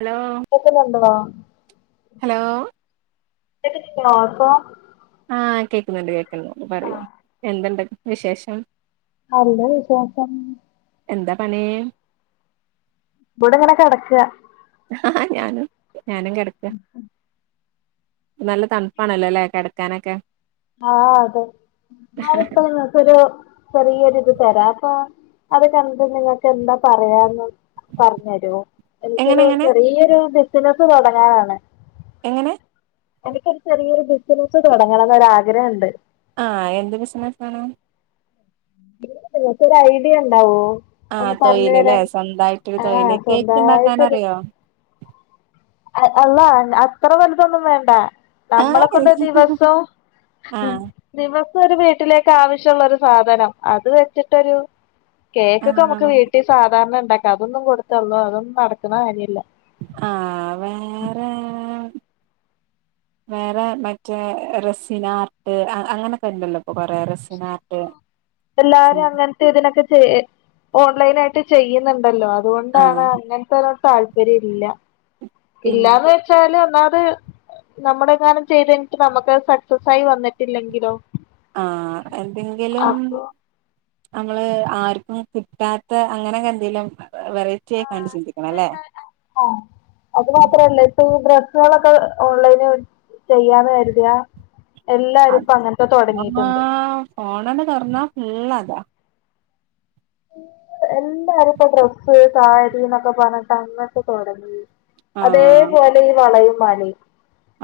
hello കേക്കുന്നുണ്ടടാ hello കേക്കുന്നുണ്ടോ പ്പോ ആ കേക്ക്ന്ന്ണ്ട് കേക്ക്ന്ന്ണ്ട് പറയൂ ആഹ് എന്തുണ്ട് വിശേഷം നല്ല വിശേഷം എന്താ പണീ ഇവടെങ്ങനെ കെടക്കാ ഞാനും ഞാനും കെടക്കാ നല്ല തൺപ്പാണല്ലോ ലെ കെടക്കാനൊക്കെ ആഹ് അതെ അത് പ്പൊ ങ്ങക്കൊരു ചെറിയൊര്ത് തെരാ പ്പൊ അത് കണ്ടിട്ട് നിങ്ങക്കെന്താ പറയാള്ളത് പർഞ്ഞെരോ എങ്ങനെ എനിക്കൊരു എങ്ങനെ ചെറിയൊരു ബിസിനസ് തൊടങ്ങാനാണ് എങ്ങനെ എനിക്കൊരു ചെറിയൊരു ബിസിനസ് തൊടങ്ങണംന്നൊരു ആഗ്രഹണ്ട് ആഹ് എന്ത് ബിസ്നസാണ് [unintelligible] ങ്ങക്കൊരയ്ണ്ടാവോ ഒന്ന് ആഹ് പർഞ് തൊഴിലല്ലേ തെരാൻ സ്വന്തായിട്ടൊരു ആഹ് തൊഴില് കേക്ക് ഉണ്ടാക്കാൻ സ്വന്തായിട്ടൊരു അറിയോ അൽ അള്ളാഹ് അത്ര വലുതൊന്നും വേണ്ട ആഹ് നമ്മളൊക്കെണ്ട് ദിവസ്സും ആഹ് ദിവസൊരു വീട്ടിലേക്ക് ആവശ്യള്ളൊരു സാധനം അത് വെച്ച്ട്ടൊരു കേക്കൊക്കെ നമുക്ക് ആഹ് വീട്ടീസാധാരണ ണ്ടാക്കാ അതൊന്നും കൊടുത്തള്ളാ അതൊന്നും നടക്ക്ണ കാര്യല്ല ആഹ് വേറെ വേറെ മറ്റേ റെസിനാർട്ട് അ അങ്ങനൊക്കെണ്ടല്ലോ പ്പൊ കൊറേ റെ എല്ലാരും അങ്ങൻ ത്തെതിനൊക്കെ ചെ ഓൺലൈനായിട്ട് ചെയ്യ്ന്ന്ണ്ടല്ലോ ആഹ് അതുകൊണ്ടാണ് അങ്ങൻത്തോരോ താൽ പര്യല്ല പിന്നെ ഇല്ലാന്ന് വെ ച്ചാല് ഒന്നാമത് നമ്മുടെങ്ങാനും ചെയ്ത് കയ്ഞ്ഞിട്ട് നമ്മക്കത് സെക്സസായി വന്ന്ട്ടില്ലെങ്കിലോ ആഹ് എന്തെങ്കിലും നമ്മള് ആര്ക്കും കിട്ടാത്ത അങ്ങനൊക്കെന്തെലും വെറൈ റ്റ്യേ ക്കാണ്ട് ചിന്തിക്കണം ലെ ആഹ് അത് മാത്രല്ല ഇപ്പൊ ഈ ഡ്രസ്സാളൊക്കെ ഓൺലൈന് ചെയ്യാന്ന് കരുത എല്ലാരും പ്പ അങ്ങൻത്തെ അമ്മ തൊടങ്ങീട്ട്ണ്ട് ഫോണണ്ട് തൊറന്നാ ഫുളളതാ എല്ലാരും പ്പൊ ഡ്രസ്സ് സാരി ന്നൊക്ക പർഞ്ട്ട് അങ്ങട്ട് തൊടങ്ങി ആഹ് അതേപോലെ ഈ വളയും മാലയും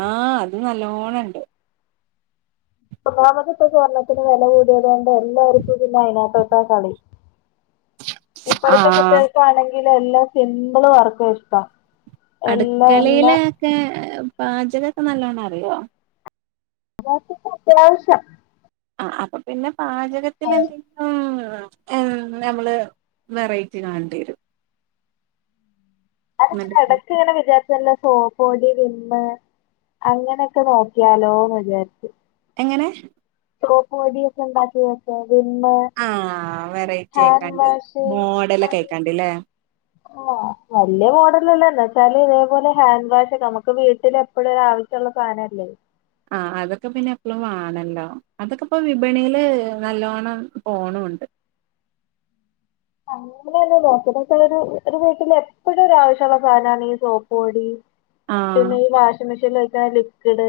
ആഹ് അതും നല്ലോണം ണ്ട് ഒന്നാമത് പ്പ സ്വർണത്തിന് വെല കൂടിയത് കൊണ്ട് എല്ലാവർക്കും പിന്നെ അതിനകത്തോട്ട കളി ഇപ്പോഴത്തെ ആഹ് കുട്ടികൾക്കാണെങ്കിൽ എല്ലാം സിമ്പിള് വർക്ക ഇഷ്ടം എല്ലാ എല്ല ഏഹ് പാചകൊക്കെനല്ലോണറിയോ ബാക്കികെഅത്യാവശ്യം ആഹ് അപ്പൊ പിന്നെ പാചകത്തി എന്ത് ചെയ ഉം എം നമ്മള് വെറൈറ്റി കാണേണ്ടി വരും അതങ്ങനെ എന്നിട്ട് എടക്കങ്ങനെ വിചാരിച ചല്ല സോപോടി വിമമ് അങ്ങനെയൊക്കെ നോക്കിയാലോന്ന് വിചാരിച്ച് എങ്ങനെ സോപ്പ് പൊട്ടിയൊക്കെണ്ടാക്കി വക്ക വിമ്മ് ആഹ് വെറൈറ്റി ഹാൻഡ് ആയിക്കാണ്ട് വാഷ് മോഡലൊക്കെ അങ്ങനെ ആയിക്കാണ്ട്ല്ലേ ആഹ് വല്യ മോഡലല്ല ന്താ ച്ചാല് ഇതേപോലെ ഹാൻഡ് വാഷൊക്കെ നമുക്ക് വീട്ടലെ പ്പോഴൊരാവശ്യള്ള സാധനല്ലേ ആഹ് അതൊക്കെ പിന്നെ എപ്പൊളും വാണല്ലോ അതൊക്കെ പ്പൊ വിപണിയില് നല്ലോണം പോണുണ്ട് അങ്ങനെ നോക്കിയത് മറ്റെതൊക്കെ ഒര് ഒര് വീട്ടിലെ പ്പൊഴൊരാവശ്യള്ള സാധനാ ണീ സോപോടി ആഹ് പിന്നെ ഈ വാഷിംഗ് മെഷീനിലൊഴിക്കണ ലിക്വിഡ്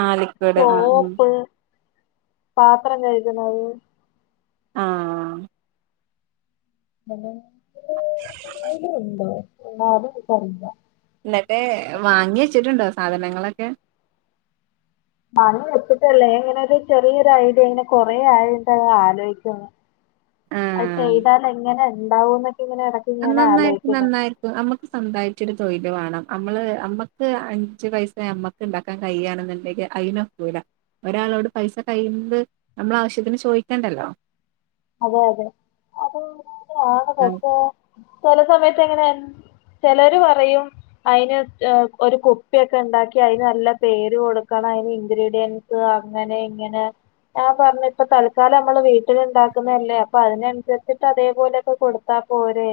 ആഹ് ലിക്വിഡ് ആഹ് ഉം സോപ്പ് പാത്രം കഴ്ക്ന്നത് ആഹ് [unintelligible] ന്നിട്ട് വാങ്ങി വെച്ചിട്ടുണ്ടോ സാധനങ്ങളൊക്കെ വാങ്ങി വെച്ചിട്ടില്ല എങ്ങനൊരു ചെറിയൊരു ഐഡിയ ങ്ങനെ കൊറേ ആയിട്ടാലോചിക്കുന്നു അഅ് ആഹ് ചെയ്താലെങ്ങനെ ണ്ടാവൂന്നൊക്കെ ഇങ്ങനെ എട നന്നായിരിക്കും നന്നായിരിക്കും നമ്മക്ക് സൊന്തായിട്ടൊരു തൊഴില് വേണം നമ്മള് അമ്മക്ക് അഞ്ച് പൈസ നമ്മ ക്ക് ണ്ടാക്കാൻ കഴിയാണെന്നുണ്ടെങ്കിൽ അയ്നൊക്കൂല ഒരാളോട് പൈസ കഴിയുന്നത് നമ്മളാവശ്യത്തിന് ചോയ്ക്കണ്ടല്ലോ അതെ അതെ അതാന്നെണ് ഉം പക്ഷേ ചെല സമയത്ത് എങ്ങനെയ ചെലര് പറയും അതിന് ഒരു കുട്ടിപ്പിയൊക്കെയിണ്ടാക്കി അതിന് നല്ല പേര് കൊടുക്കണം അതിന് ഇൻഗ്രീഡിയ അങ്ങനെയിങ്ങനെ ഞാൻ പറഞ്ഞ് ഇപ്പ തൽക്കാലം നമ്മള് വീട്ടിലുണ്ടാ ക്കുന്നല്ലേ അപ്പൊ അതിനനുസരിച്ചിട്ട് അതേപോലെക്കെ കൊടുത്താ പോരെ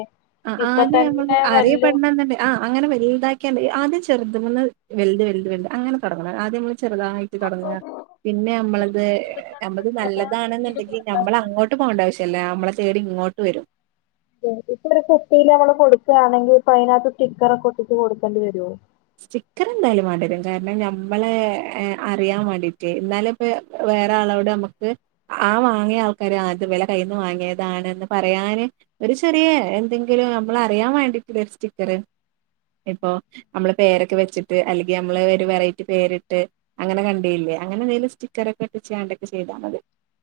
ആ ഇപ്പൊ ആദ്യം നമ്മള് തന്നെ വല്യ അറിയപ്പെടണന്നണ്ട് ആ അങ്ങന വലുതാക്കാണ്ട് ആദ്യം ചെറുതുന്ന് വലുത് വലുത് വലുത് അങ്ങനെ തൊടങ്ങണം ആദ്യം നിങ്ങള് ചെറുതായി ട്ട് തൊടങ്ങാ ഒരു പിന്നെ നമ്മളത് കുപ്പി എടുക്കാണെങ്കിൽ നമ്മത് സാധാ കുപ്പിയില് നല്ലതാണെന്നുണ്ടെങ്കിൽ കൊടുത്താ നമ്മളങ്ങോട്ട് പോവണ്ട ആവശ്യയില്ല നമ്മളെ തേടി ഇങ്ങോട്ട് വരും ഇപ്പൊരു കുപ്പിയില് നമ്മള് കൊടുക്കുകയാണെങ്കി ഇപ്പൊ അതിനകത്ത് സ്റ്റിക്കറൊക്കെ ഒട്ടിച്ച് കൊടുക്കേണ്ടി വരുവോ സ്റ്റിക്കറെന്തായാലും വേണ്ടിവരും കാരണം ഞമ്മളെ അറിയാൻ വേണ്ടിട്ട് എന്നാലും വേ വേറെ ആളോട് നമ്മുക്ക് ആ വാങ്ങിയ ആൾക്കാര് അത് വെല കയ്യിന്ന് വാങ്ങിയതാണന്ന് പറയാന് ഒരു ചെറിയ എന്തെങ്കിലും നമ്മളറിയാൻ വേണ്ടിട്ട് ഒരു സ്റ്റിക്കറ് ഇപ്പൊ നമ്മള് പേരൊക്കെ വെച്ചിട്ട് അല്ലെങ്കി നമ്മള് ഒരു വെറൈറ്റി പേരിട്ട് അങ്ങനെ കണ്ടീയ്ല്ല്യേ അങ്ങനെന്തേലും സ്റ്റിക്കറൊക്കെ ഒട്ടിച്ച്ങ്ങാണ്ടൊക്കെ ചെയ്താ മതി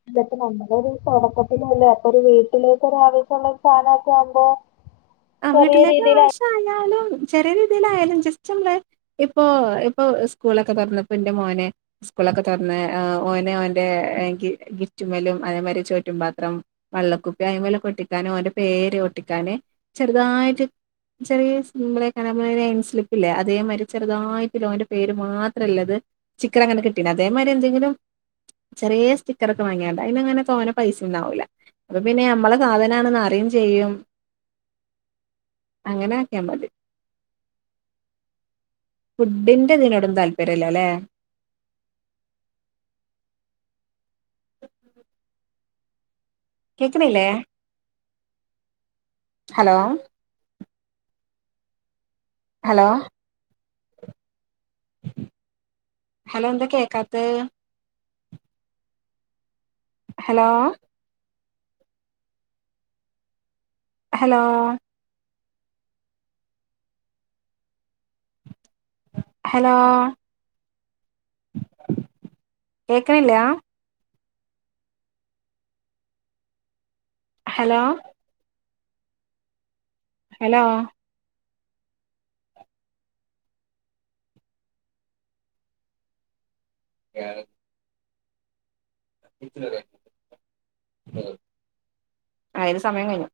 ഇത്‌പ്പ നമ്മളൊരു തൊടക്കത്തിലല്ലേ അപ്പൊരു വീട്ടിലേക്ക് ഒരാവശ്യള്ള സാനൊക്കെ ആവുമ്പോ ആഹ് വീട്ടിലേക്കാവശ്യായായാലും ചെറിയ രീതിലായാലും ജസ്റ്റ് നമ്മള് ഇപ്പൊ ഇപ്പൊ സ്കൂളൊക്കെ തൊർന്നപ്പ ഇന്റെ മോന് സ്കൂളൊക്കെ തൊർന്ന് ആഹ് ഓന് ഓന്റെ ഗിഫ്റ്റ്മ്മലും അതേമാരി ചോറ്റും പാത്രം വള്ളക്കുപ്പി അയ്മെലൊക്കെ ഒട്ടിക്കാനും ഓന്റെ പേര് ഒട്ടിക്കാന് ചെറ്തായിറ്റ് ചെറ്യേ സിമ്പിള് അയ്ക്കാണ്ട് ഞമ്മളെ നെയിം സ്ലിപ്പ്ല്ലേ അതേമാരി ചെറ്തായിട്ട്ല്ല ഓൻ്റെ പേര് മാത്രല്ലത് സ്റ്റിക്കറ് അങ്ങനെ കിട്ടീണ്ട് അതേമാരി എന്തെങ്കിലും ചെറ്യേ സ്റ്റിക്കറൊക്കെ വാങ്ങിയാണ്ട് അയ്നങ്ങനെ തോന്നെ പൈസ്യൊന്നു ആവൂല അപ്പപ്പിന്നെ നമ്മളെ സാധനാണ്ന്ന് അറിയും ചെയ്യും അങ്ങനാക്ക്യാ മതി ഫുഡ്ഡിന്റെ ഇതിനോടൊന്നും താല്പര്യംല്ലല്ലേ കേക്ക്ണില്ലേ ഹലോ ഹലോ ഹലോ എന്താ കേക്കാത്തെഹ് ഹലോ ഹലോ ഹെലോ കേക്ക്ണില്ല്യാ ഹലോ ഹലോ ക്യാ [unintelligible] [unintelligible] അയിന് സമയം കഴിഞ്ഞു